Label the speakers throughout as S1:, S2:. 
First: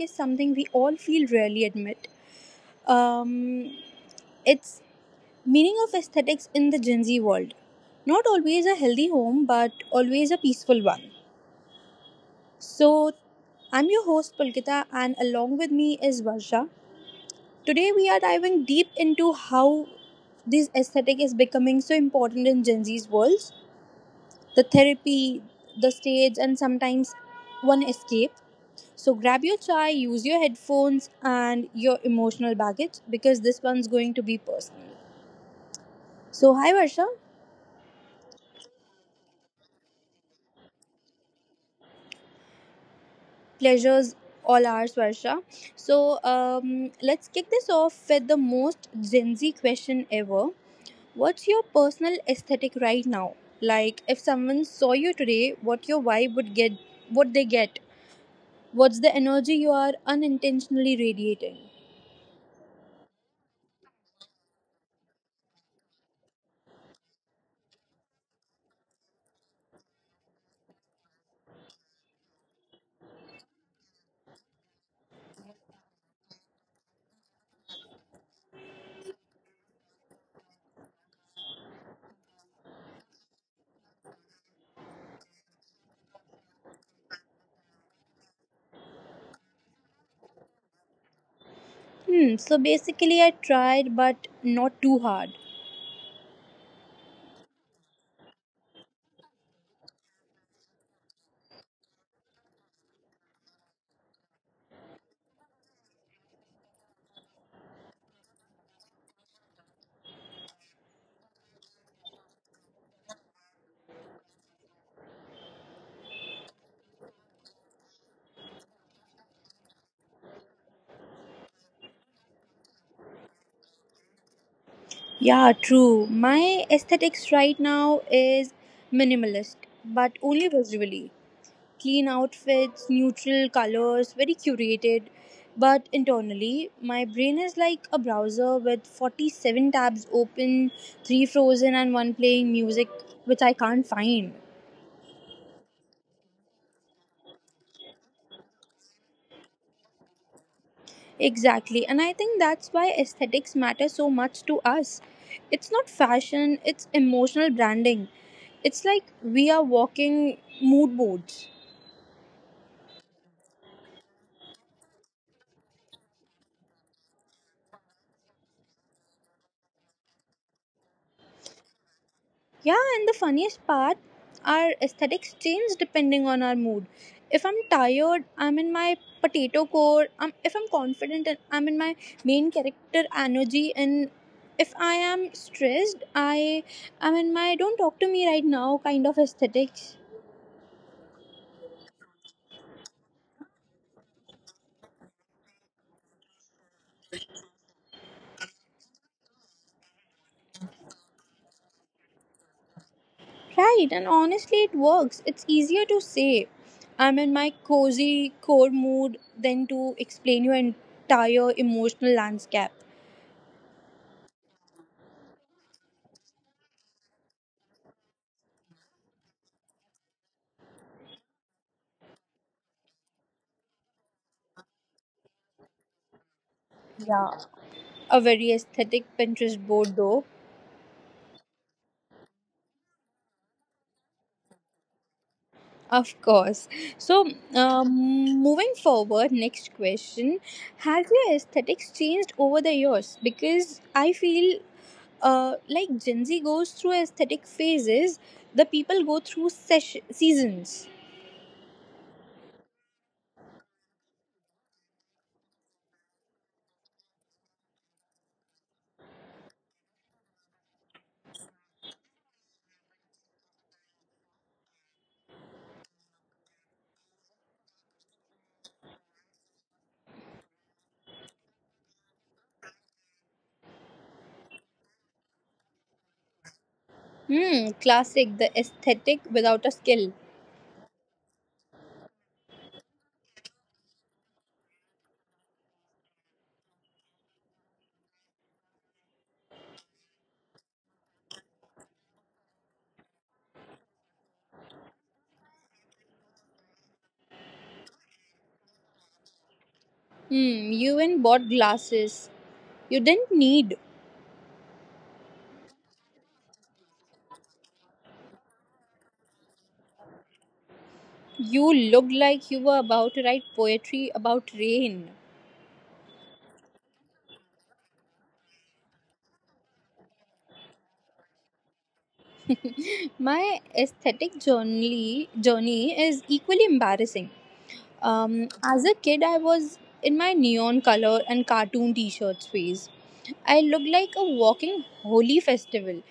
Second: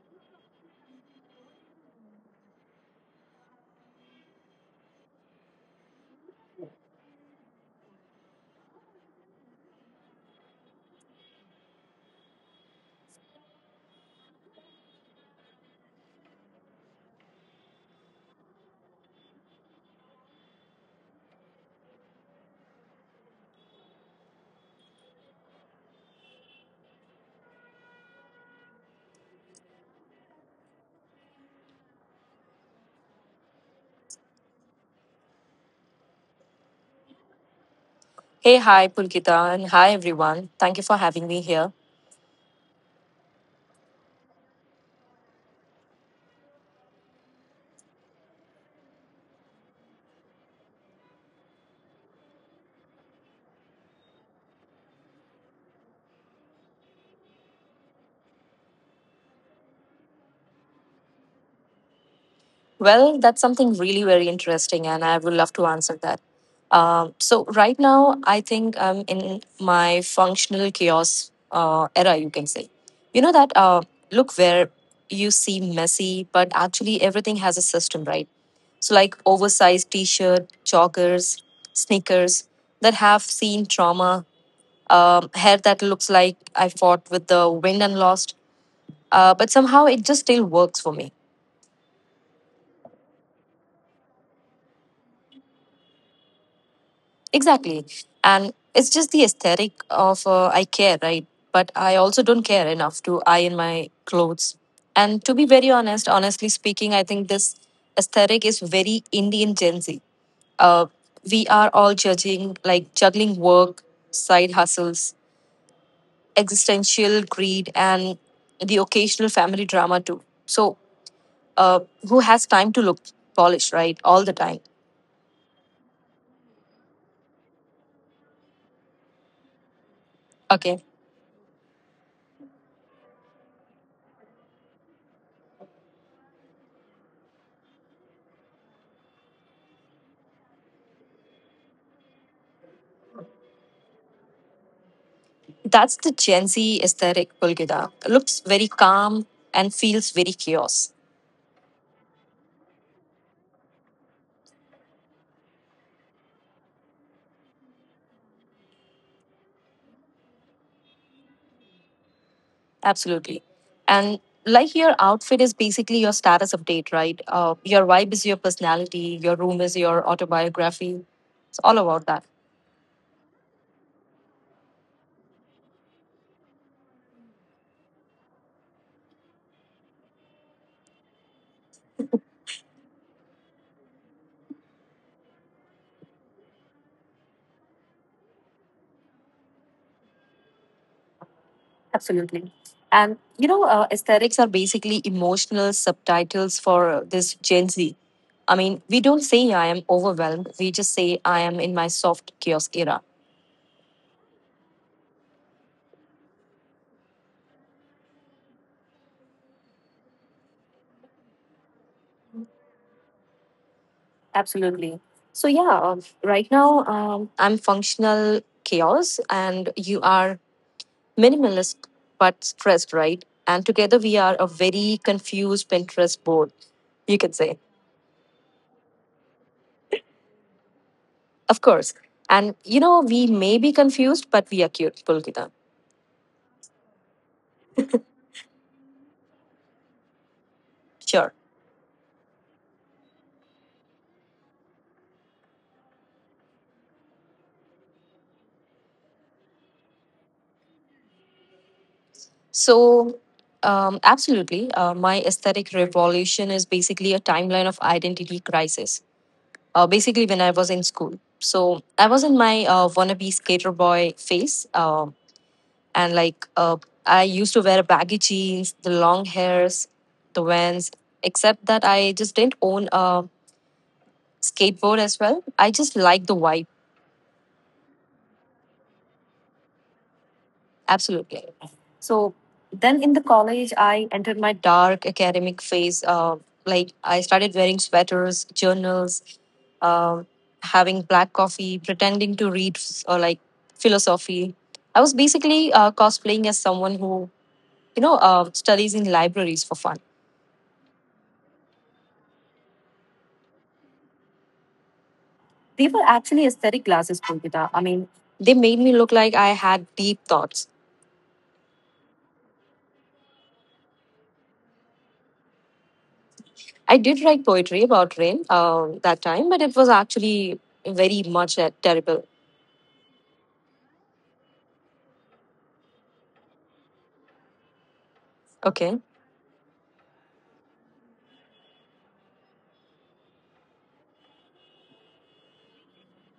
S1: is something we all feel rarely admit. Um, it's meaning of aesthetics in the Gen Z world. Not always a healthy home, but always a peaceful one. So, I'm your host Pulkita, and along with me is Varsha. Today, we are diving deep into how this aesthetic is becoming so important in Gen Z's worlds. The therapy, the stage, and sometimes one escape. So grab your chai, use your headphones and your emotional baggage because this one's going to be personal. So hi Varsha,
S2: Hey, hi, Pulkita, and hi, everyone. Thank you for having me here.
S1: pleasures all ours Varsha. So, let's kick this off with the most Gen Z question ever. What's your personal aesthetic right now? Like if someone saw you today, what your vibe would get, what they get? What's the energy you are unintentionally radiating?
S2: Well, that's something really very interesting, and I would love to answer that. Right now, I think I'm in my functional chaos era, you can say. You know that look where you see messy, but actually everything has a system, right? So, like oversized t shirt, joggers, sneakers that have seen trauma, hair that looks like I fought with the wind and lost, but somehow it just still works for me.
S1: Hmm, so basically I tried but not too hard.
S2: Exactly. And it's just the aesthetic of I care, right? But I also don't care enough to iron my clothes. And to be very honest, honestly speaking, I think this aesthetic is very Indian Gen Z. Uh, we are all judging, like juggling work, side hustles, existential greed, and the occasional family drama too. So, uh, who has time to look polished, right? All the time.
S1: Yeah, true. My aesthetics right now is minimalist, but only
S2: Okay.
S1: visually. Clean outfits, neutral colors, very curated. But internally, my brain is like a browser with 47 tabs open, 3 frozen, and 1 playing music which I can't find.
S2: That's the Gen Z aesthetic, Bulgida. Looks very calm and feels very chaos.
S1: Exactly, and I think that's why aesthetics matter so much to us. It's not fashion, it's emotional branding. It's like we are walking mood boards.
S2: Absolutely. And like your outfit is basically your status update, right? Your vibe is your personality, your room is your autobiography. It's all about that.
S1: Yeah, and the funniest part, our aesthetics change depending on our mood. If I'm tired, I'm in my potato core. If I'm confident, I'm in my main character energy. And if I am stressed, I am in my don't talk to me right now kind of aesthetics.
S2: Absolutely. And you know, aesthetics are basically emotional subtitles for this Gen Z. I mean, we don't say I am overwhelmed. We just say I am in my soft chaos era.
S1: Right, and honestly, it works. It's easier to say I'm in my cozy core mood than to explain your entire emotional landscape.
S2: Absolutely. So yeah, right now I'm functional chaos, and you are minimalist but stressed, right? And together we are a very confused Pinterest board, you could say.
S1: A very aesthetic Pinterest board, though.
S2: Of course. And you know, we may be confused, but we are cute, Pulkita.
S1: Of course. So, um, Moving forward, next question. Has
S2: Sure.
S1: your aesthetics changed over the years? Because I feel like Gen Z goes through aesthetic phases, the people go through seasons.
S2: So, absolutely, my aesthetic revolution is basically a timeline of identity crisis. Basically, when I was in school. So, I was in my wannabe skater boy phase. And like I used to wear baggy jeans, the long hairs, the vans. Except that I just didn't own a skateboard as well. I just liked the vibe,
S1: Hmm, classic, the aesthetic without a skill.
S2: absolutely. So then in the college, I entered my dark academic phase. Like I started wearing sweaters, journals, um, having black coffee, pretending to read f- or like philosophy. I was basically cosplaying as someone who studies in libraries for fun.
S1: Hmm, you even bought glasses. You didn't need.
S2: They were actually aesthetic glasses, Pulkita. I mean, they made me look like I had deep thoughts.
S1: You looked like you were about to write poetry about rain.
S2: I did write poetry about rain that time, but it was actually very much terrible.
S1: My aesthetic journey is equally embarrassing.
S2: Okay.
S1: As a kid, I was in my neon color and cartoon T-shirts phase. I looked like a walking holy festival.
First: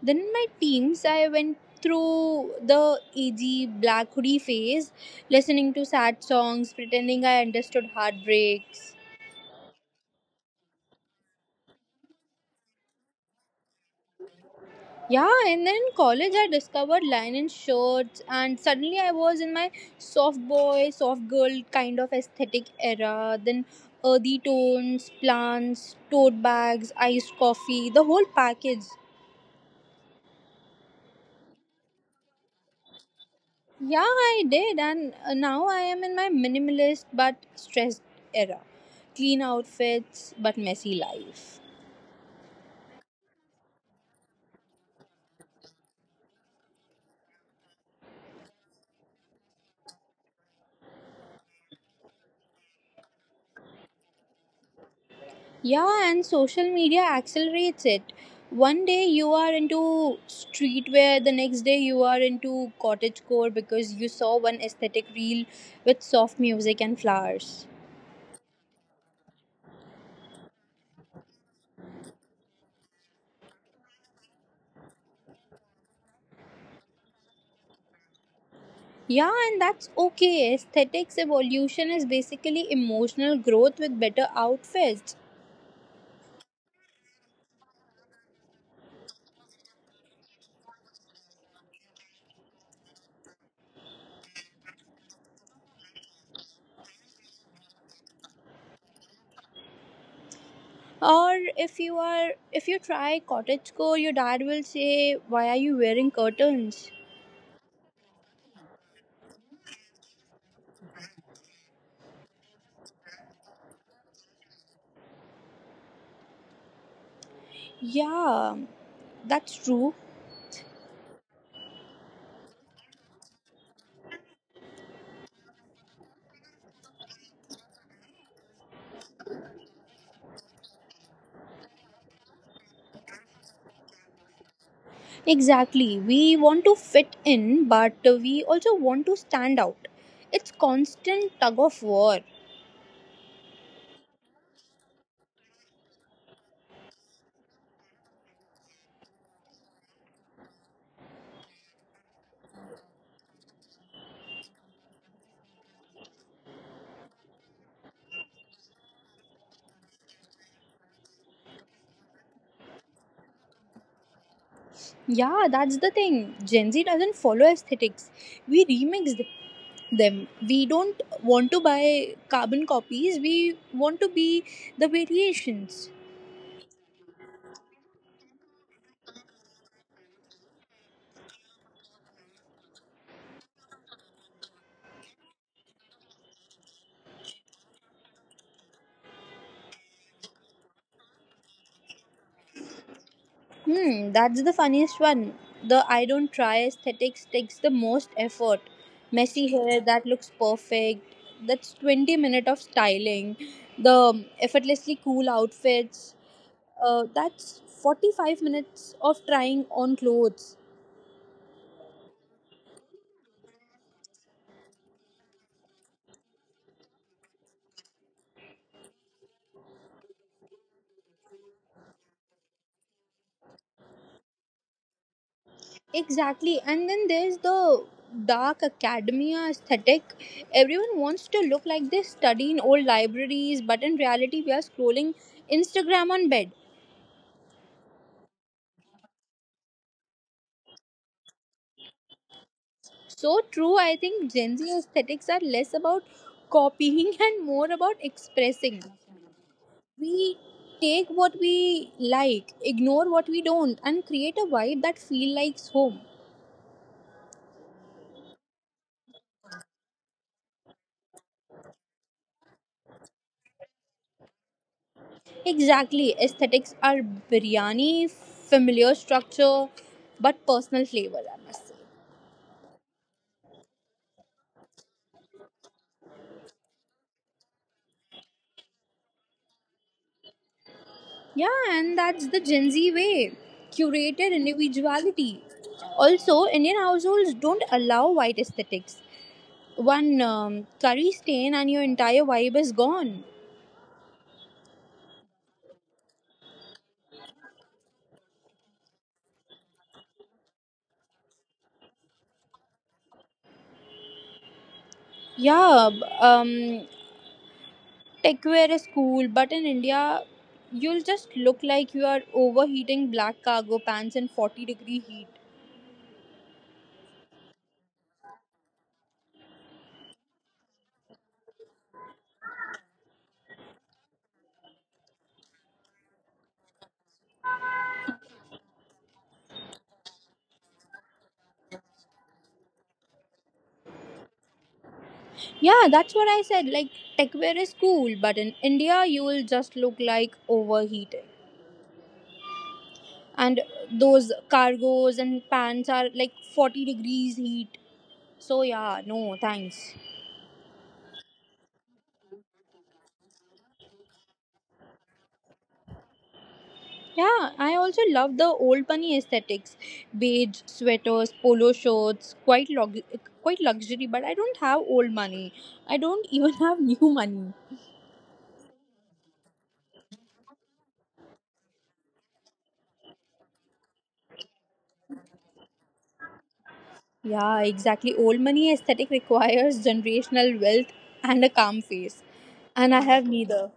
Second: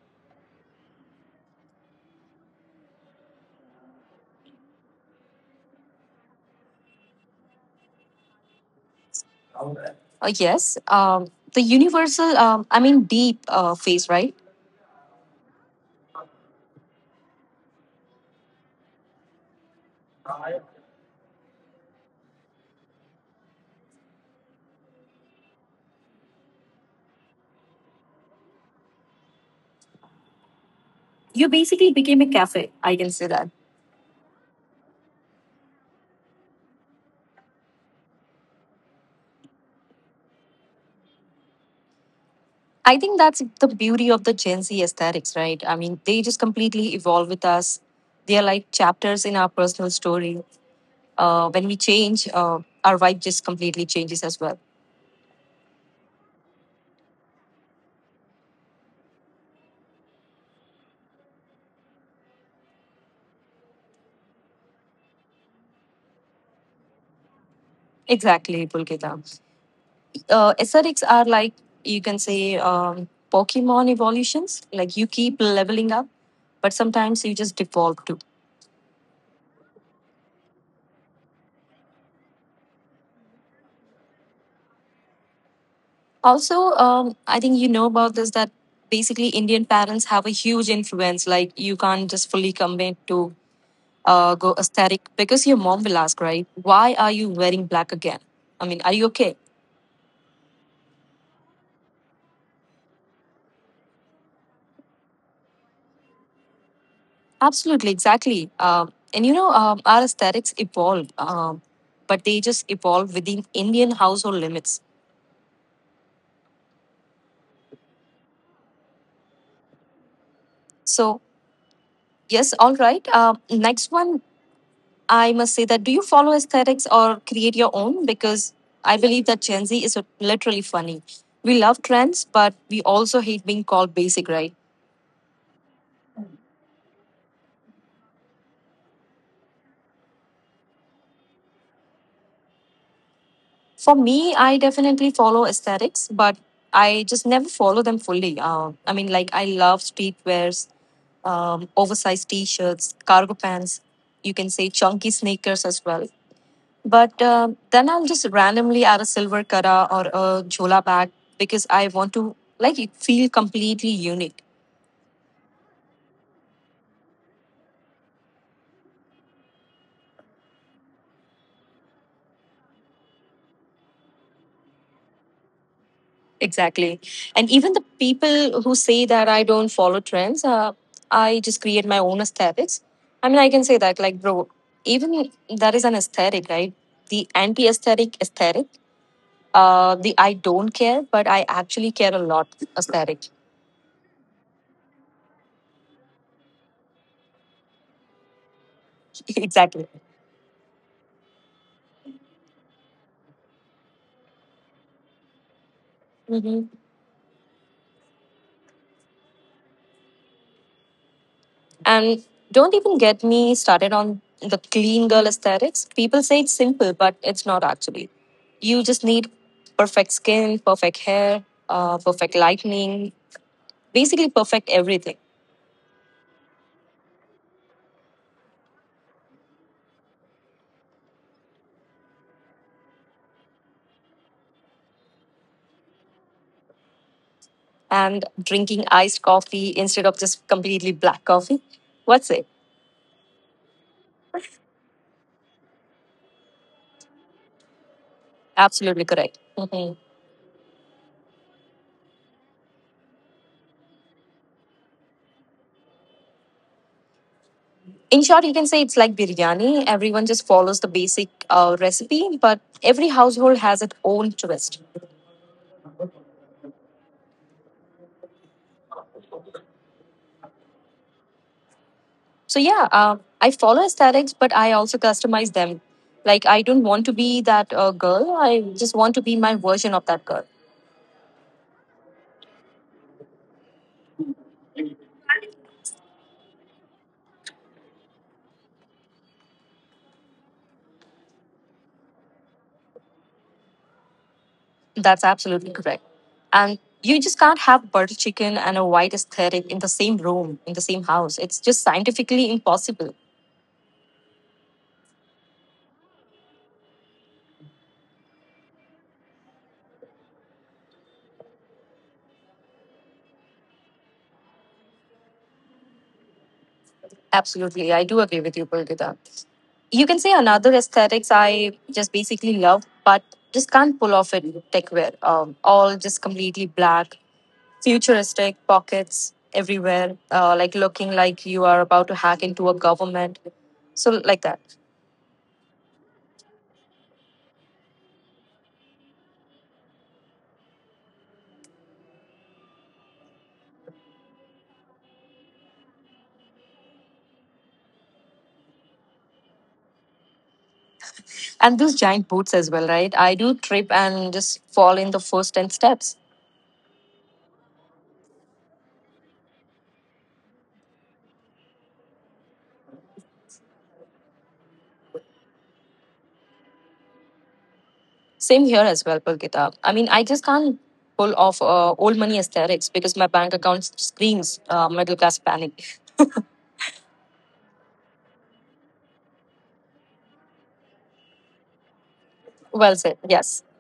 S1: Then in my teens, I went through the edgy black hoodie phase, listening to sad songs, pretending I understood heartbreaks.
S2: Yes. The universal, I mean, deep face, right?
S1: Yeah, and then in college I discovered linen shirts, and suddenly I was in my soft boy, soft girl kind of aesthetic era. Then earthy tones, plants, tote bags, iced coffee, the whole package.
S2: You basically became a cafe. I can say that.
S1: Yeah, I did, and now I am in my minimalist but stressed era. Clean outfits but messy life.
S2: I think that's the beauty of the Gen Z aesthetics, right? I mean, they just completely evolve with us. They are like chapters in our personal story. When we change, our vibe just completely changes as well.
S1: Yeah, and social media accelerates it. One day you are into streetwear, the next day you are into cottagecore because you saw one aesthetic reel with soft music and flowers.
S2: Exactly, Pulkita. Aesthetics are like, you can say, Pokemon evolutions. Like, you keep leveling up, but sometimes you just devolve too.
S1: Yeah, and that's okay. Aesthetics evolution is basically emotional growth with better outfits.
S2: Also, I think you know about this that basically Indian parents have a huge influence. Like, you can't just fully commit to go aesthetic because your mom will ask, right? Why are you wearing black again? I mean, are you okay?
S1: Or if you try cottagecore, your dad will say, "Why are you wearing curtains?"
S2: Absolutely, exactly. And you know, our aesthetics evolve, but they just evolve within Indian household limits.
S1: Yeah, that's true.
S2: So, yes, all right. Next one, I must say that do you follow aesthetics or create your own? Because I believe that Gen Z is literally funny. We love trends, but we also hate being called basic, right?
S1: Exactly. We want to fit in, but we also want to stand out. It's constant tug of war.
S2: For me, I definitely follow aesthetics, but I just never follow them fully. I mean, like, I love streetwears, oversized t shirts, cargo pants, you can say chunky sneakers as well. But then I'll just randomly add a silver kara or a jhola bag because I want to like it feel completely unique.
S1: Yeah, that's the thing. Gen Z doesn't follow aesthetics. We them. We don't want to buy carbon copies. We want to be the variations.
S2: Exactly. And even the people who say that I don't follow trends, I just create my own aesthetics. I mean, I can say that, like, bro, even that is an aesthetic, right? The anti aesthetic aesthetic, the I don't care, but I actually care a lot aesthetic.
S1: Hmm, that's the funniest one. The I don't try aesthetics takes the most effort. Messy hair
S2: Exactly.
S1: that looks perfect. That's 20 minutes of styling. The effortlessly cool outfits.
S2: Mhm.
S1: That's 45 minutes of trying on clothes.
S2: And don't even get me started on the clean girl aesthetics. People say it's simple, but it's not actually. You just need perfect skin, perfect hair, perfect lightning, basically perfect everything.
S1: Exactly. And then there's the dark academia aesthetic. Everyone wants to look like they study in old libraries, but in reality, we are scrolling Instagram on bed.
S2: And drinking iced coffee instead of just completely black coffee. What's it?
S1: So true, I think Gen Z aesthetics are less about copying and more about expressing.
S2: Absolutely correct. Mhm.
S1: We take what we like, ignore what we don't, and create a vibe that feels like home.
S2: In short, you can say it's like biryani. Everyone just follows the basic recipe, but every household has its own twist.
S1: Exactly, aesthetics are biryani, familiar structure, but personal flavor, I must say.
S2: So yeah, I follow aesthetics, but I also customize them. Like I don't want to be that girl. I just want to be my version of that girl.
S1: Yeah, and that's the Gen Z way curated individuality. Also, Indian households don't allow white aesthetics. One curry stain and your entire vibe is gone.
S2: That's absolutely correct. And you just can't have butter chicken and a white aesthetic in the same room, in the same house. It's just scientifically impossible.
S1: Yeah, b- um, Techwear is cool, but in India, you'll just look like you are overheating black cargo pants in 40-degree heat.
S2: Absolutely, I do agree with you, Pulkita. You can say another aesthetics I just basically love, but just can't pull off it. Techwear, all just completely black futuristic pockets everywhere, like looking like you are about to hack into a government. So like that,
S1: Yeah, that's what I said. Like, techwear is cool, but in India, you will just look like overheating. And those cargos and pants are like 40 degrees heat. So, yeah, no, thanks.
S2: and those giant boots as well, right? I do trip and just fall in the first 10 steps.
S1: Yeah, I also love the old money aesthetics, beige sweaters, polo shirts, quite luxury. But I don't have old money. I don't even have new money.
S2: Same here as well, Pulkita. I mean, I just can't pull off old money aesthetics because my bank account screams middle class panic.
S1: Yeah, exactly. Old money aesthetic requires generational wealth and a calm face,
S2: Well
S1: and I
S2: said.
S1: have
S2: Yes.
S1: neither.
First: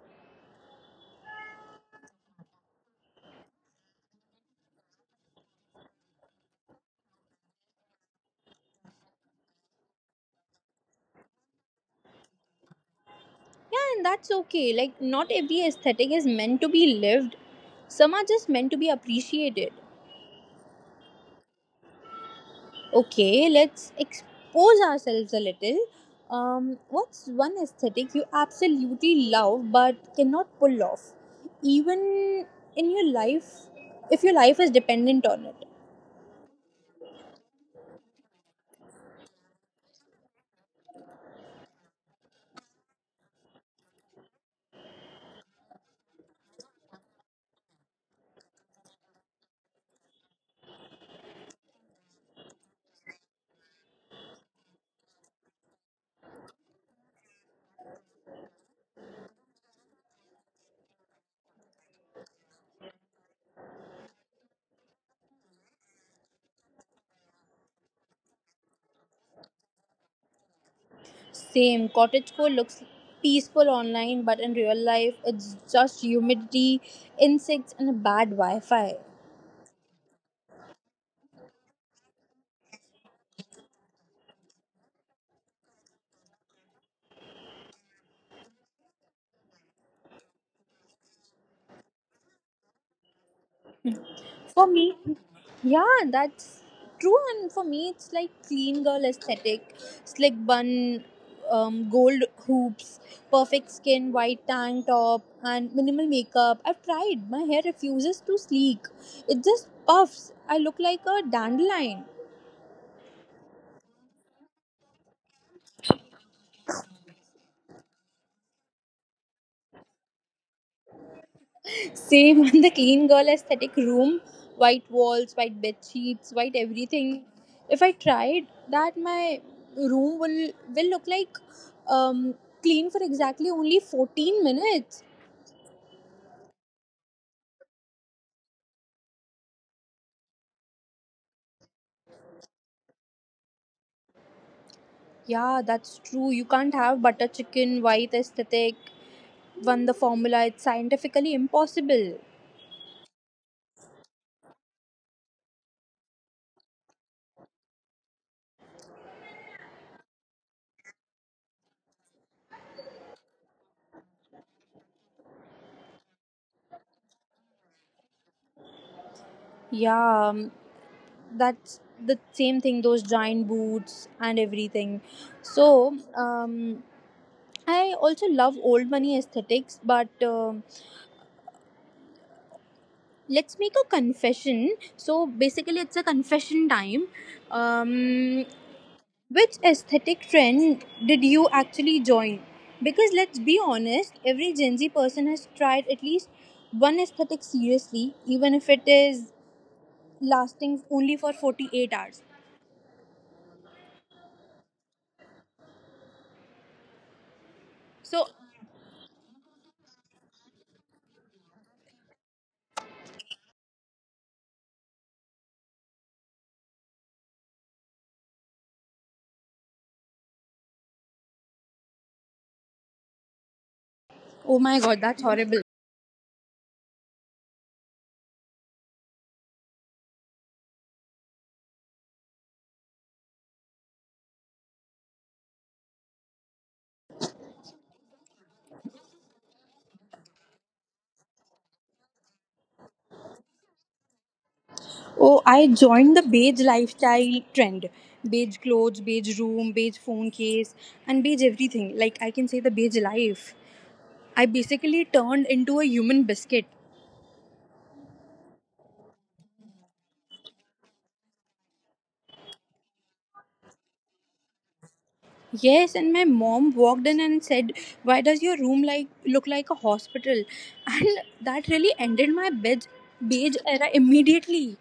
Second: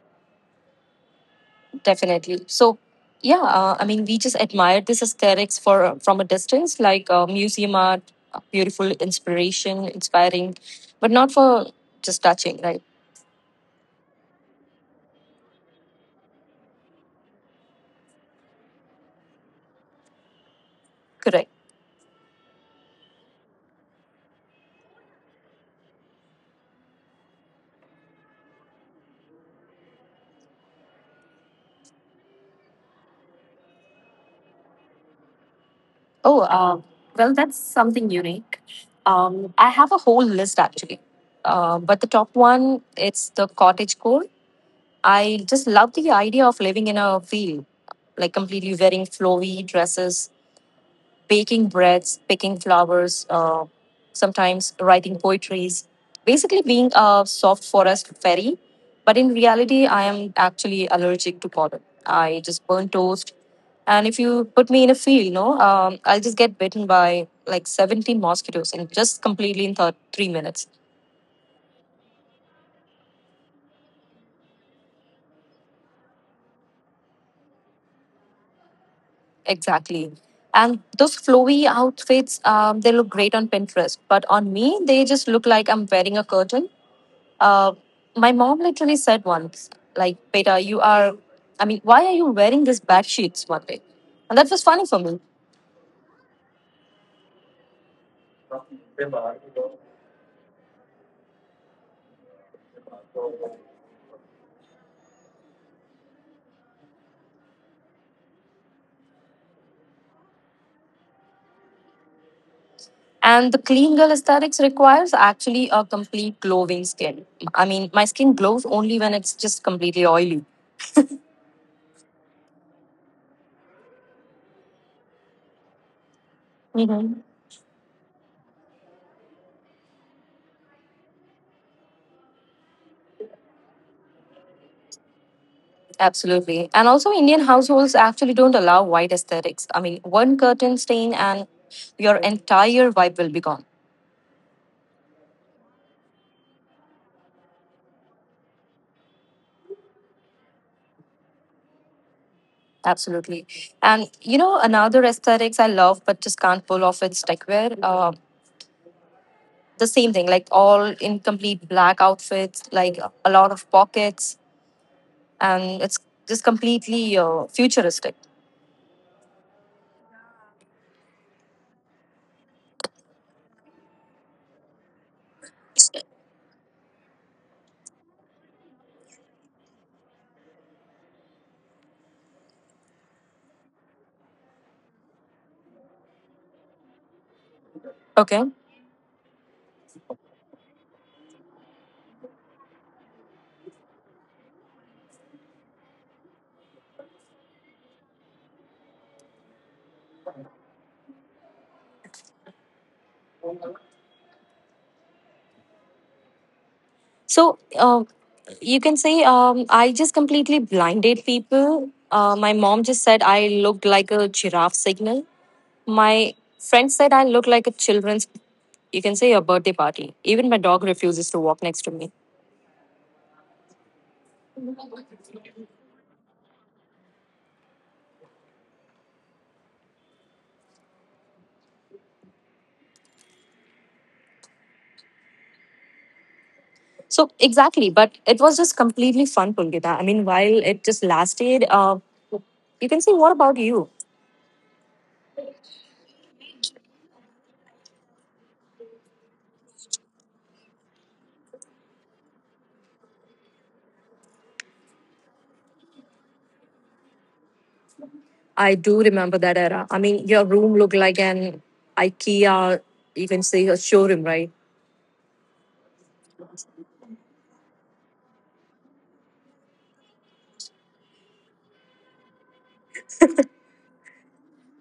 S2: Definitely. So, yeah, I mean, we just admired this aesthetics for from a distance, like museum art, beautiful inspiration, inspiring, but not for just touching, right?
S1: Yeah, and that's okay. Like not every aesthetic is meant to be lived. Some are just meant to be appreciated.
S2: Correct.
S1: Okay, let's expose ourselves a little. What's one aesthetic you absolutely love but cannot pull off, even in your life, if your life is dependent on it?
S2: Oh, well, that's something unique. I have a whole list actually, but the top one it's the cottage core. I just love the idea of living in a field, like completely wearing flowy dresses baking breads, picking flowers, sometimes writing poetries, basically being a soft forest fairy. But in reality, I am actually allergic to pollen. I just burn toast. And if you put me in a field, you know, I'll just get bitten by like 17 mosquitoes and just completely in 3 minutes.
S1: Same, cottagecore looks peaceful online, but in real life, it's just humidity, insects, and a bad Wi Fi.
S2: Exactly. And those flowy outfits, they look great on Pinterest. But on me, they just look like I'm wearing a curtain. Uh, my mom literally said once, like, Beta, you are, I mean, why are you wearing these bad sheets one day? And that was
S1: For me,
S2: funny for me.
S1: yeah, that's true. And for me, it's like clean girl aesthetic, slick bun, gold hoops, perfect skin, white tank top, and minimal makeup. I've tried. My hair refuses to sleek. It just puffs. I look like a dandelion.
S2: And the clean girl aesthetics requires actually a complete glowing skin. I mean, my skin glows only when it's just completely oily.
S1: Same on the clean girl aesthetic room, white walls, white bed sheets, white everything.
S2: Hmm.
S1: If I tried that, my room will look like um, clean for exactly only 14 minutes.
S2: Absolutely. And also, Indian households actually don't allow white aesthetics. I mean, one curtain stain and your entire vibe will be gone.
S1: Yeah, that's true. You can't have butter chicken, white aesthetic, won the formula. It's scientifically impossible.
S2: Absolutely. And you know, another aesthetics I love but just can't pull off is techwear. The same thing, like all in complete black outfits, like a lot of pockets, and it's just completely futuristic.
S1: Yeah, um, that's the same thing. Those giant boots and everything. So, I also love old money aesthetics, but let's make a confession. So basically, it's a confession time.
S2: Okay.
S1: Um, which aesthetic trend did you actually join? Because let's be honest, every Gen Z person has tried at least one aesthetic seriously, even if it is lasting only for 48 hours.
S2: So
S1: So,
S2: you can say I just completely blinded people. My mom just said I looked like a giraffe signal. My friend said I look like a children's, you can say, a birthday party. Even my dog refuses to walk next to me.
S1: oh my god, that's horrible.
S2: So exactly, but it was just completely fun, Pulgita. I mean, while it just lasted, you can say, what about you?
S1: Oh, I joined the beige lifestyle trend. Beige clothes, beige room, beige phone case, and beige everything. Like, I can say the beige life. I basically turned into a human biscuit.
S2: I do remember that era. I mean, your room looked like an IKEA, you can say, a showroom, right?
S1: Yes, and my mom walked in and said, "Why does your room look like a hospital?" And that really ended my beige era immediately.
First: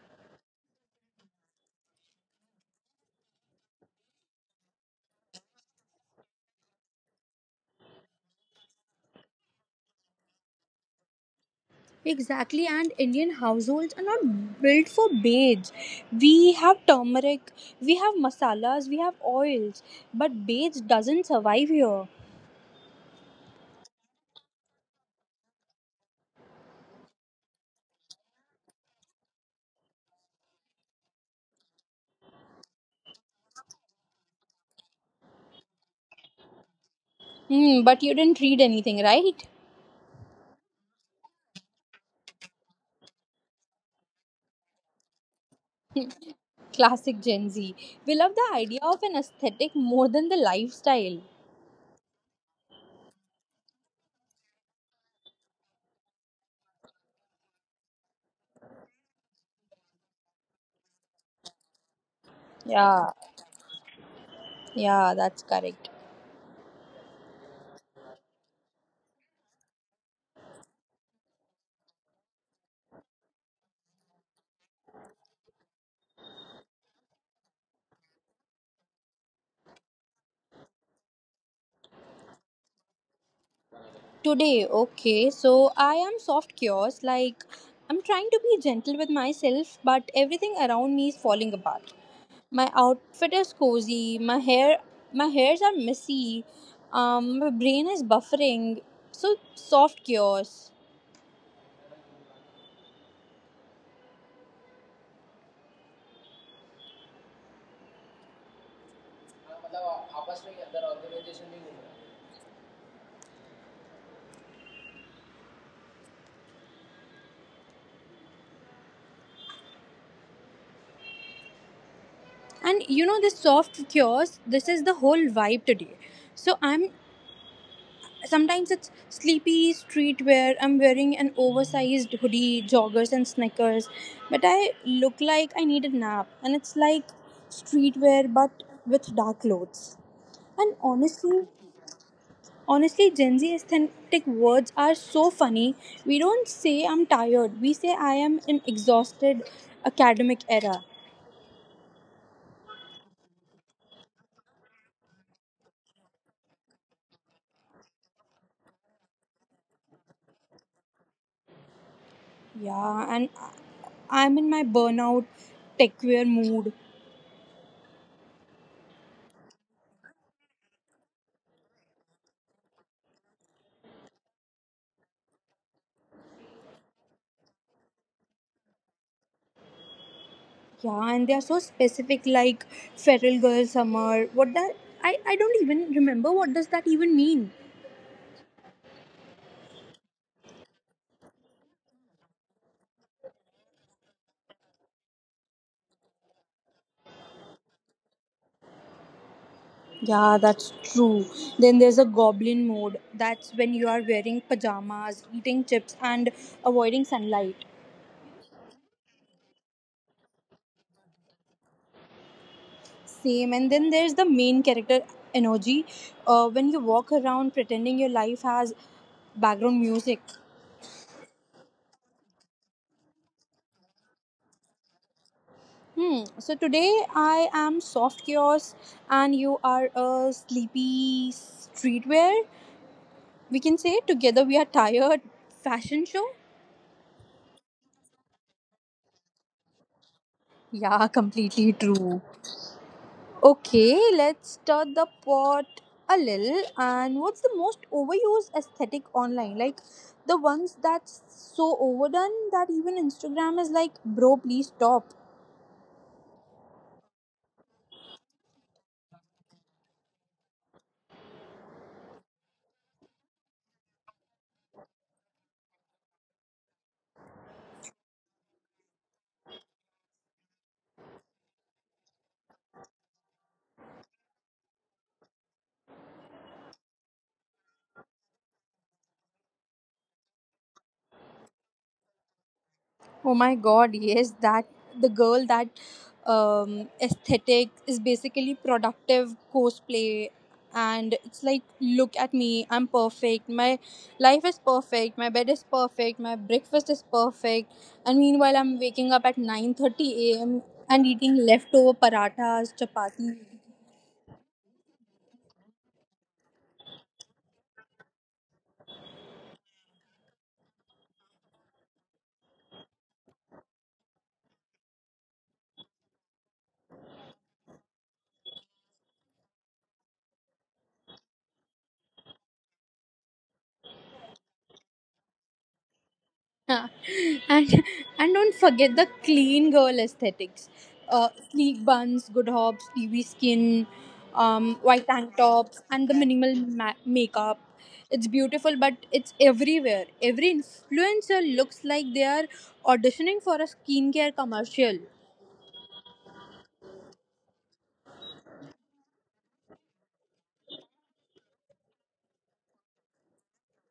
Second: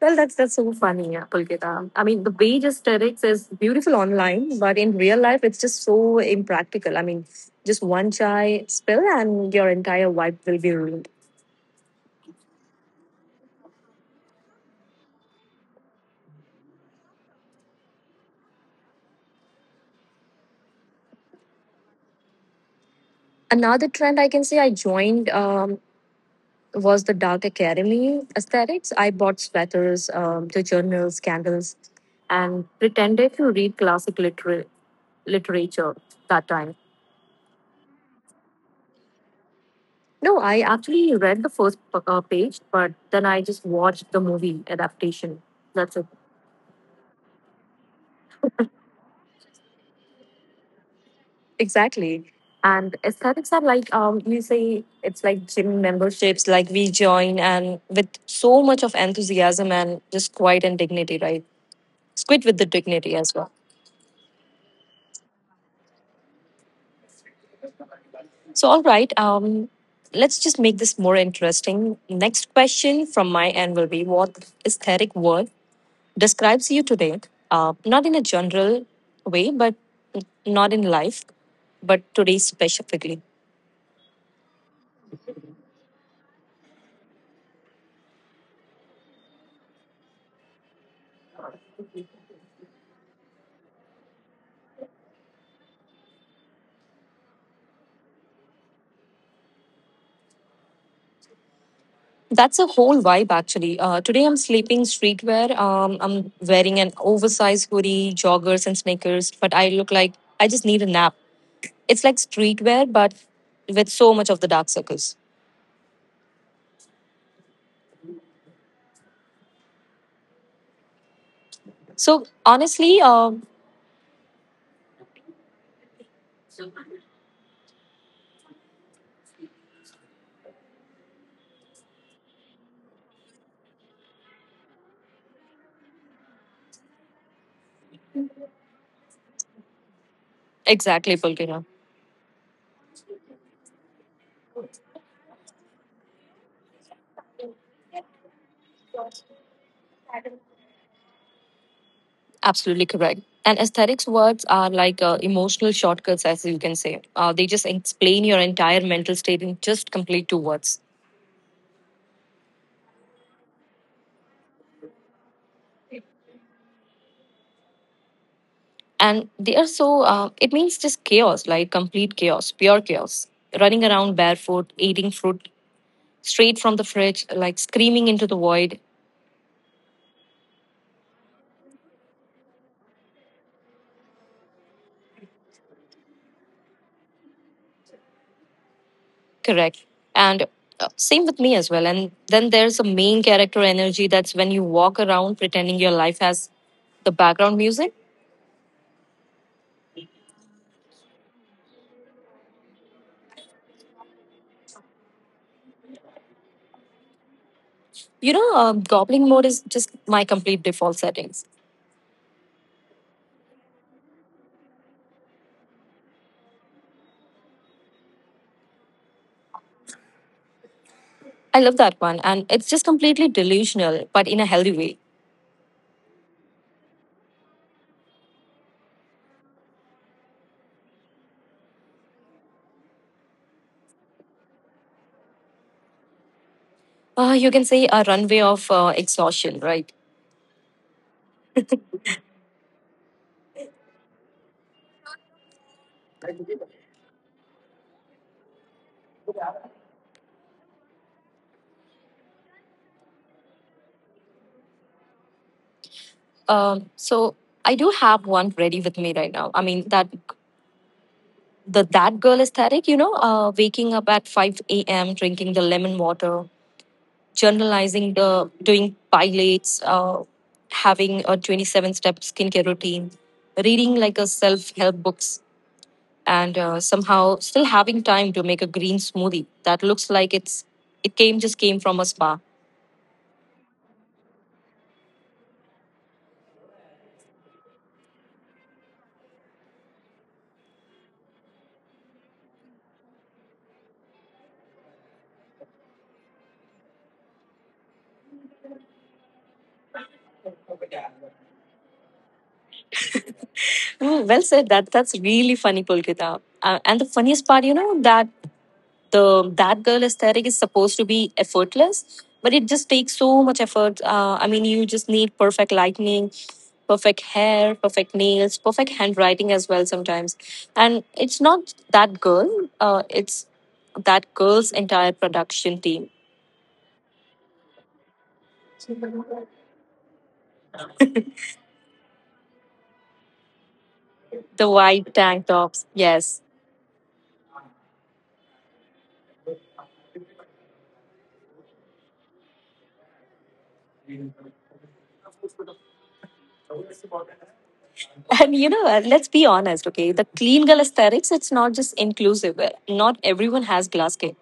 S2: Well, that's so funny, yeah, Pulgita. I mean, the beige aesthetics is beautiful online, but in real life, it's just so impractical. I mean, just one chai spill and your entire vibe will be ruined.
S1: Exactly, and Indian households are not built for beige. We have turmeric, we have masalas, we have oils, but beige doesn't survive here.
S2: Another trend I can say I joined. Was the dark academy aesthetics. I bought sweaters, the journals, candles, and pretended to read classic literature that time.
S1: Hmm, but you didn't read anything, right?
S2: No, I actually read the first page, but then I just watched the movie adaptation. That's it.
S1: Classic Gen Z. We love the idea of an aesthetic more than the lifestyle.
S2: Exactly. And aesthetics are like you say it's like gym memberships, like we join and with so much of enthusiasm and just quiet and dignity, right? It's quite with the
S1: Yeah,
S2: dignity as well.
S1: yeah, that's correct.
S2: So, all right, let's just make this more interesting. Next question from my end will be, what aesthetic word describes you today? Not in a general way, but not in life, but today specifically.
S1: Today, okay, so I am soft cures, like I'm trying to be gentle with myself, but everything around me is falling apart. My outfit is cozy. My hairs are messy. My brain is buffering. So soft chaos.
S2: That's a whole vibe actually. Today I'm sleeping streetwear. I'm wearing an oversized hoodie, joggers, and sneakers, but I look like I just need a nap. It's like streetwear, but with so much of the dark circles. So
S1: And you know
S2: honestly,
S1: this soft chaos. This is the whole vibe today. So I'm Sometimes it's sleepy streetwear. I'm wearing an oversized hoodie, joggers, and sneakers. But I look like I need a nap. And it's like streetwear, but with dark clothes. And
S2: exactly,
S1: honestly,
S2: Pulkina.
S1: Honestly, Gen Z aesthetic words are so funny. We don't say I'm tired, we say I am in exhausted academic era.
S2: Absolutely correct. And aesthetics words are like emotional shortcuts, as you can say. They just explain your entire mental state in just complete two words.
S1: Yeah, and I'm in my burnout techwear mood.
S2: And they are so, it means just chaos, like complete chaos, pure chaos. Running around barefoot, eating fruit straight from the fridge, like screaming into the void.
S1: Yeah, and they are so specific like feral girl summer. What that I don't even remember what does that even mean.
S2: Correct. And same with me as well. And then there's a main character energy. That's when you walk around pretending your life has the background music.
S1: Yeah, that's true. Then there's a goblin mode. That's when you are wearing pajamas, eating chips and avoiding sunlight.
S2: You know, gobbling mode is just my complete default settings.
S1: Same, and then there's the main character energy when you walk around pretending your life has background music.
S2: I love that one, and it's just completely delusional, but in a healthy way.
S1: Hmm, so today I am soft chaos and you are a sleepy streetwear. We can say together we are tired fashion show.
S2: You can say a runway of exhaustion, right?
S1: Yeah, completely true. Okay, let's stir the pot a little. And what's the most overused aesthetic online? Like the ones that's so overdone that even Instagram is like, bro, please stop.
S2: So I do have one ready with me right now. I mean that the that girl aesthetic, you know, waking up at 5 a.m., drinking the lemon water, journalizing the doing pilates, having a 27 step skincare routine, reading like a self help books, and somehow still having time to make a green smoothie that looks like it came, just came from a spa.
S1: Oh my god, yes, that the girl that aesthetic is basically productive cosplay, and it's like, look at me, I'm perfect, my life is perfect, my bed is perfect, my breakfast is perfect, and meanwhile, I'm waking up at 9:30 a.m. and eating leftover parathas, chapati.
S2: Oh, well said. That's really funny, Pulkita. And the funniest part, you know, that the that girl aesthetic is supposed to be effortless, but it just takes so much effort. I mean, you just need perfect lighting, perfect hair, perfect nails, perfect handwriting as well sometimes. And it's not that girl. It's that girl's entire production team.
S1: Yeah. and and don't forget the clean girl aesthetics. Sleek buns, good hobs, TV skin,
S2: The white
S1: white
S2: tank
S1: tank
S2: tops,
S1: tops, and
S2: yes.
S1: the minimal makeup. It's beautiful, but it's everywhere. Every influencer looks like they are auditioning for a skincare commercial.
S2: And you know, let's be honest, okay? The clean girl aesthetics, it's not just inclusive. Not everyone has glass skin.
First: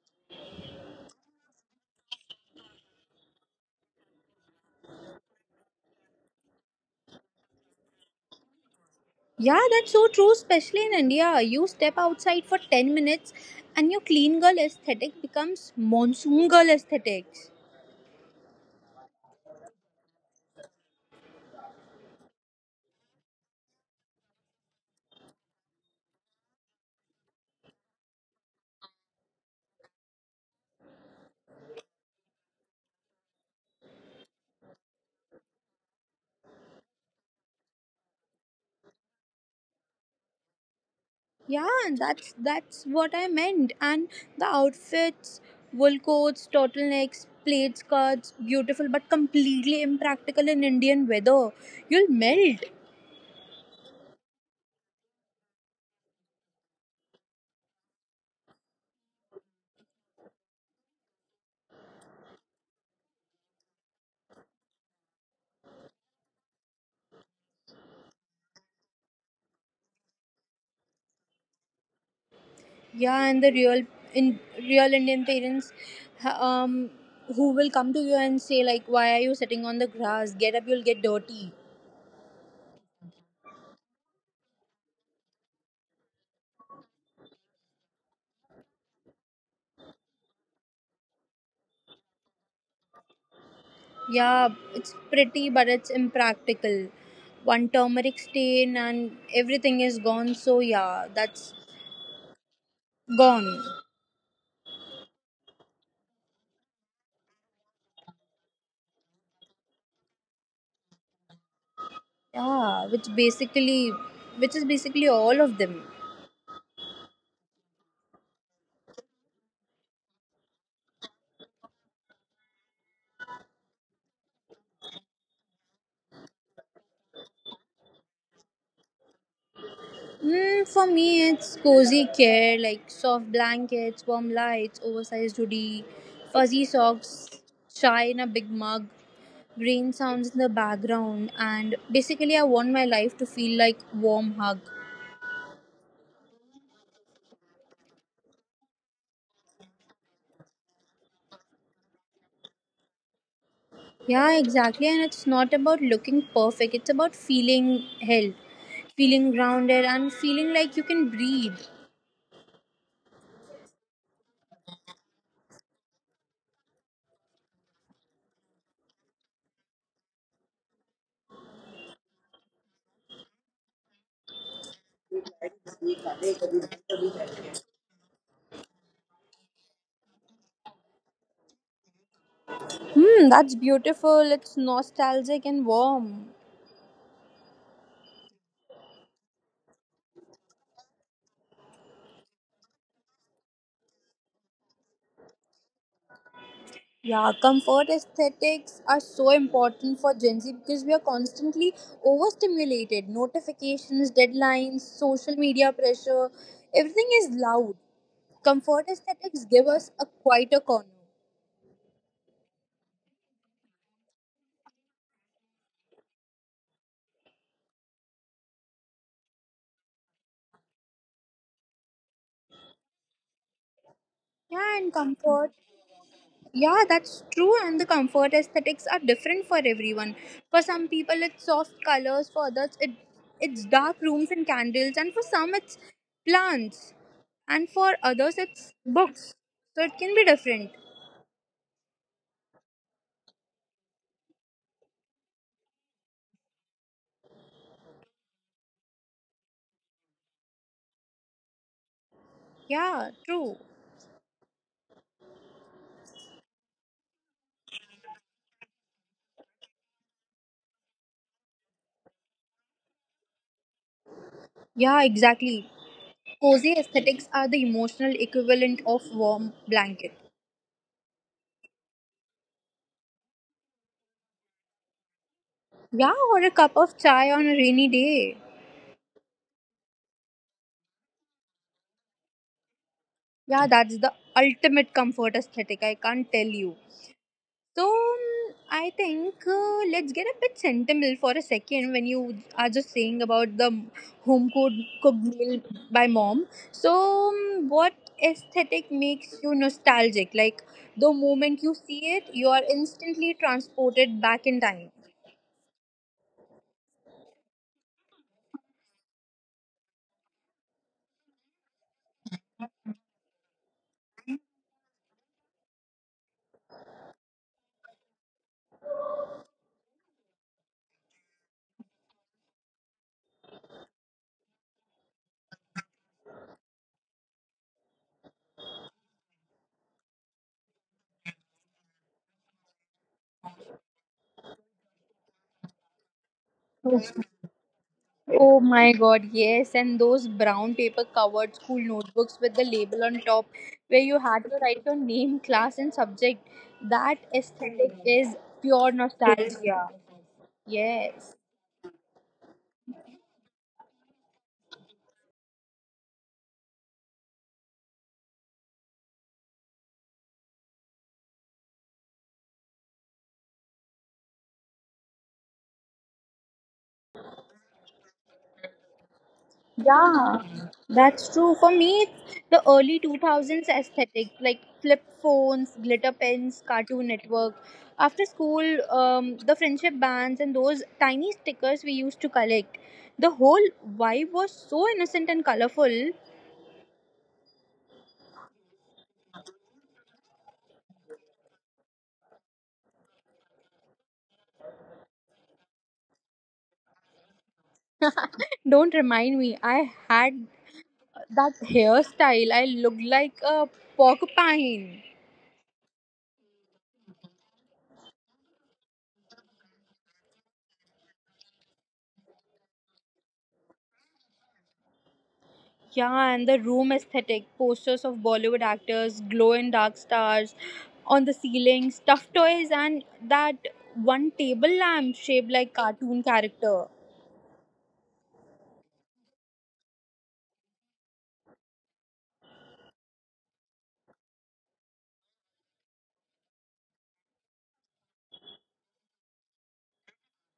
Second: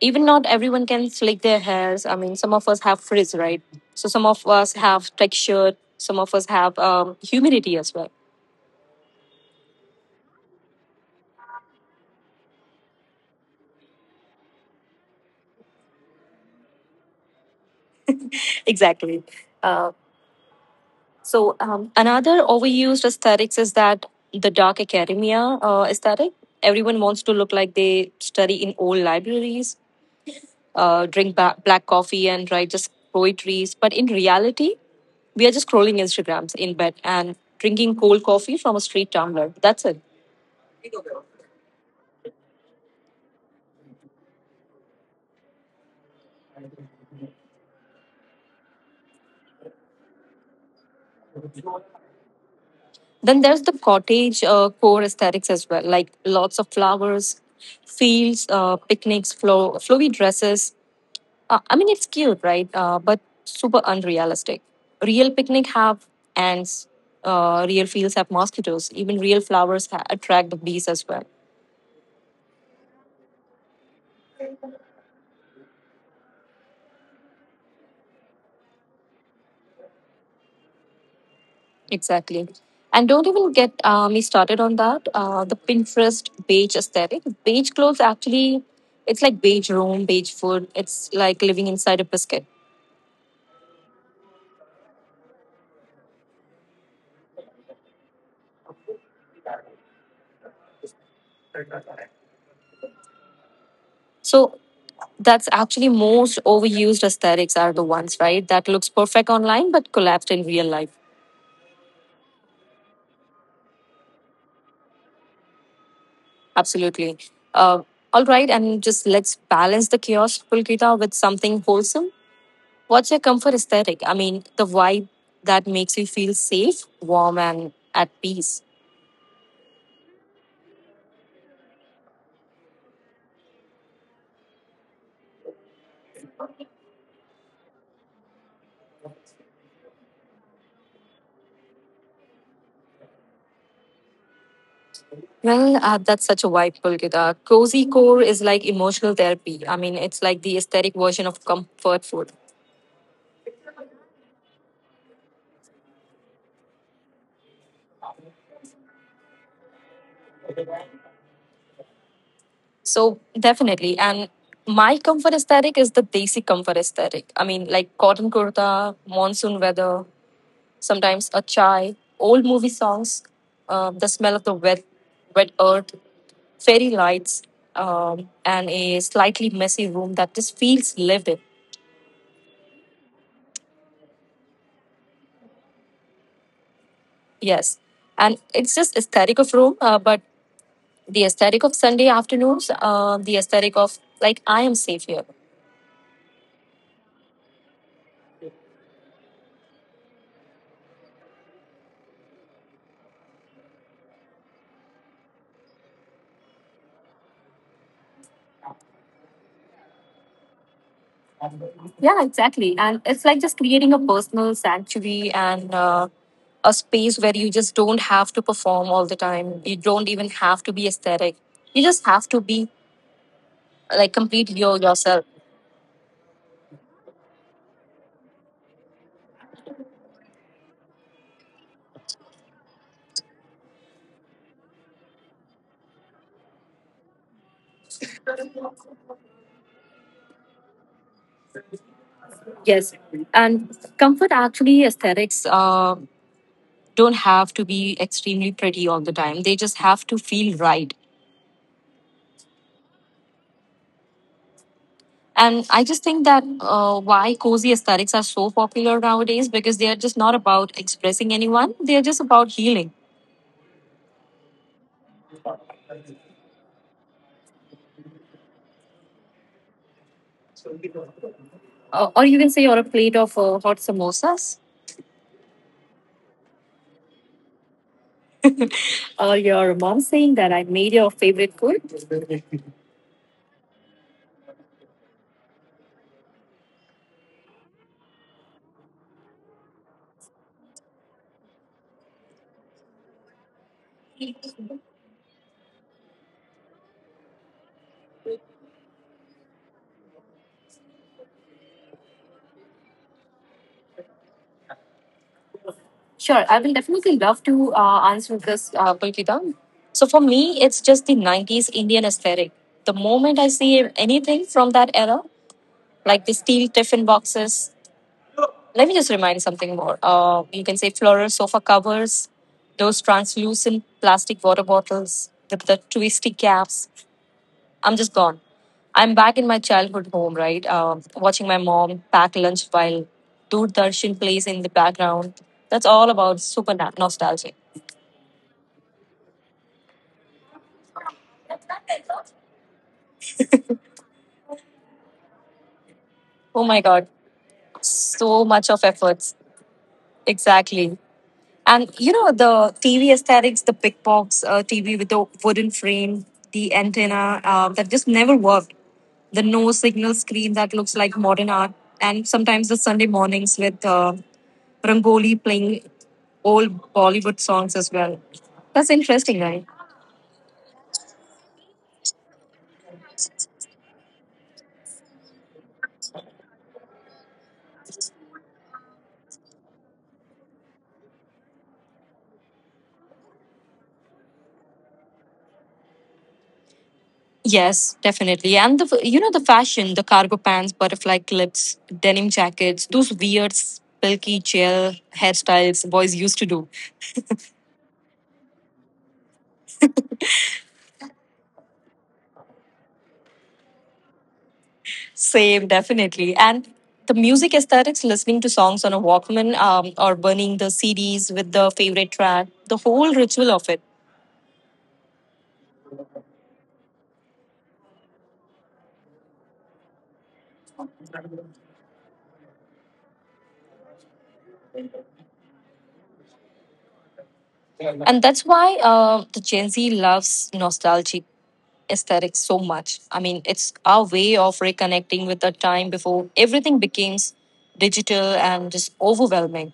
S2: Even not everyone can slick their hairs. I mean, some of us have frizz, right? So some of us have texture. Some of us have humidity as well.
S1: Yeah, that's so true, especially in India. You step outside for 10 minutes and your clean girl aesthetic becomes monsoon girl aesthetic.
S2: Exactly. Uh, so another overused aesthetics is that the dark academia aesthetic. Everyone wants to look like they study in old libraries, drink ba- black coffee and write just poetries. But in reality, we are just scrolling Instagrams in bed and drinking cold coffee from a street tumbler. That's it.
S1: Yeah, that's what I meant. And the outfits, wool coats, turtlenecks, plaid skirts, beautiful but completely impractical in Indian weather. You'll melt.
S2: Then there's the cottage core aesthetics as well, like lots of flowers, fields, picnics, flowy dresses. I mean, it's cute, right? But super unrealistic. Real picnic have ants. Real fields have mosquitoes. Even real flowers attract the bees as well.
S1: Yeah, and the real in real Indian parents, ha- um, who will come to you and say like, "Why are you sitting on the grass? Get up, you'll get dirty."
S2: Exactly. And don't even get me started on that. The Pinterest beige aesthetic. Beige clothes actually, it's like beige room, beige food. It's like living inside a biscuit.
S1: Yeah, it's pretty, but it's impractical. One turmeric stain and everything is gone. So yeah, that's gone.
S2: So that's actually most overused aesthetics are the ones, right? That looks perfect online but collapsed in real life.
S1: Yeah, which basically, which is basically all of them.
S2: Absolutely. Uh, all right, and just let's balance the chaos, Pulkita, with something wholesome. What's your comfort aesthetic? I mean, the vibe that makes you feel safe, warm, and at peace.
S1: Mm, for me, it's cozy care like soft blankets, warm lights, oversized hoodie, fuzzy socks, chai in a big mug, rain sounds in the background, and basically, I want my life to feel like warm hug.
S2: Well, that's such a vibe, Pulkita. Cozy core is like emotional therapy. I mean, it's like the aesthetic version of comfort food.
S1: Yeah, exactly, and it's not about looking perfect. It's about feeling held, feeling grounded, and feeling like you can breathe.
S2: So, definitely. And my comfort aesthetic is the desi comfort aesthetic. I mean, like cotton kurta, monsoon weather, sometimes a chai, old movie songs, the smell of the wet earth, fairy lights, and a slightly messy room that just feels lived in.
S1: Hmm, that's beautiful. It's nostalgic and warm.
S2: Yes. And it's just aesthetic of room, but the aesthetic of Sunday afternoons, the aesthetic of like I am safe here.
S1: Yeah, comfort aesthetics are so important for Gen Z because we are constantly overstimulated. Notifications, deadlines, social media pressure, everything is loud. Comfort aesthetics give us a quieter corner.
S2: Yeah, exactly. And it's like just creating a personal sanctuary and a space where you just don't have to perform all the time. You don't even have to be aesthetic. You just have to be like
S1: Yeah,
S2: complete
S1: and comfort.
S2: yourself.
S1: Yeah, that's true. And the comfort aesthetics are different for everyone. For some people, it's soft colors. For others, it's dark rooms and candles. And for some, it's plants. And for others, it's books. So it can be different.
S2: Yes, and comfort actually aesthetics don't have to be extremely pretty all the time. They just have to feel right.
S1: Yeah, true.
S2: And I just think that why cozy aesthetics are so popular nowadays because they are just not about expressing anyone, they are just about healing.
S1: Yeah, exactly. Cozy aesthetics are the emotional equivalent of warm blanket.
S2: Or you can say you're a plate of hot samosas.
S1: Yeah, or a cup of chai on a rainy day.
S2: Or your mom saying that I made your favorite food.
S1: Yeah, that's the ultimate comfort aesthetic. I can't tell you. So I think let's get a bit sentimental for a second when you are just saying about the home cooked meal by mom. So what aesthetic makes you nostalgic? Like the moment you see it, you are instantly transported back in time.
S2: Sure, I will definitely love to answer this, Pulkita. So for me, it's just the 90s Indian aesthetic. The moment I see anything from that era, like the steel tiffin boxes. Let me just remind something more. You can say floral sofa covers, those translucent plastic water bottles, the twisty caps. I'm just gone. I'm back in my childhood home, right? Watching my mom pack lunch while Doordarshan plays in the background. That's all about super na- nostalgic.
S1: Oh my god, yes, and those brown paper covered school notebooks with the label on top where you had to write your name, class, and subject. That
S2: Oh my god,
S1: aesthetic is pure
S2: so much of
S1: nostalgia.
S2: efforts.
S1: Yes.
S2: Exactly. And you know the TV aesthetics, the Pickbox TV with the wooden frame, the antenna that just never worked. The no signal screen that looks like modern art, and sometimes the Sunday mornings with Rangoli playing old Bollywood songs as well. That's interesting,
S1: Yeah,
S2: right?
S1: that's true. For me, it's the early 2000s aesthetic, like flip phones, glitter pens, Cartoon Network. After school, the friendship bands and those tiny stickers we used to collect. The whole vibe was so innocent and colorful.
S2: Yes, definitely. And you know the fashion, the cargo pants, butterfly clips, denim jackets, those weird silky gel hairstyles boys used to do.
S1: Don't remind me, I had that hairstyle. I looked like a porcupine.
S2: Same, definitely. And the music aesthetics, listening to songs on a Walkman, or burning the CDs with the favorite track, the whole ritual of it.
S1: Yeah, and the room aesthetic posters of Bollywood actors, glow in dark stars on the ceiling, stuffed toys, and that one table lamp shaped like cartoon character.
S2: And that's why the Gen Z loves nostalgic aesthetics so much. I mean, it's our way of reconnecting with the time before everything becomes digital and just overwhelming.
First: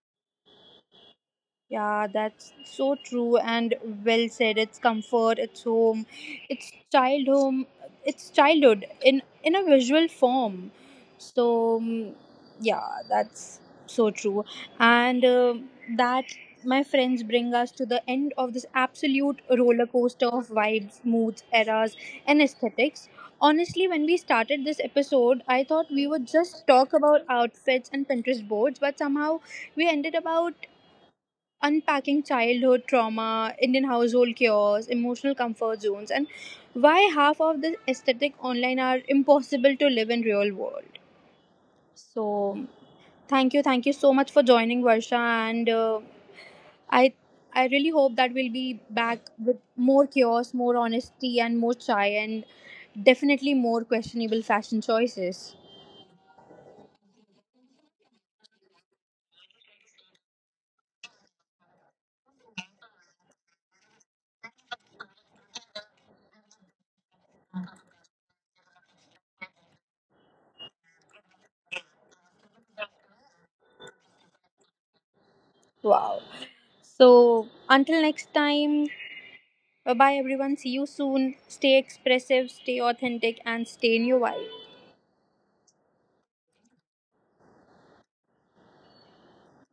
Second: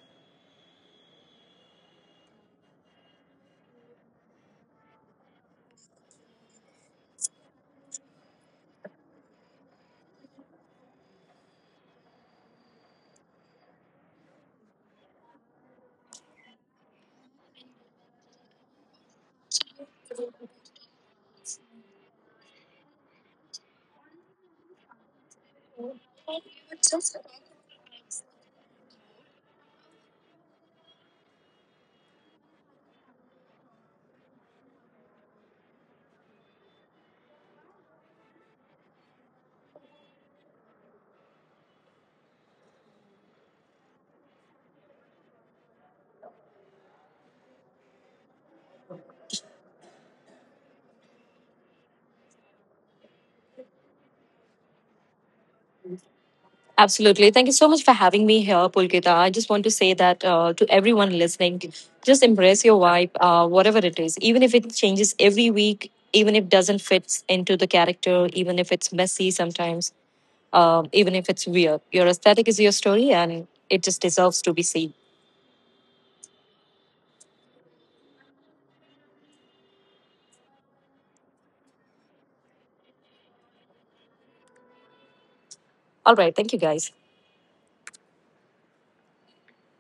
S1: Yeah, that's so true and well said. It's comfort, it's home, it's child home, it's childhood in a visual form. So mm, yeah, that's so true. And that my friends bring us to the end of this absolute roller coaster of vibes, moods, eras, and aesthetics. Honestly, when we started this episode, I thought we would just talk about outfits and Pinterest boards, but somehow we ended about unpacking childhood trauma, Indian household chaos, emotional comfort zones, and why half of the aesthetic online are impossible to live in real world. So thank you so much for joining, Varsha, and I I really hope that we'll be back with more chaos, more honesty, and more chai, and definitely more questionable fashion choices.
S2: Absolutely. Thank you so much for having me here, Pulkita. I just want to say that to everyone listening, just embrace your vibe, whatever it is, even if it changes every week, even if it doesn't fit into the character, even if it's messy sometimes, even if it's weird. Your aesthetic is your story and it just deserves to be seen.
S1: Wow. So until next time, bye bye, everyone. See you soon. Stay expressive, stay authentic, and stay in your wild.
S2: All right. Thank you, guys.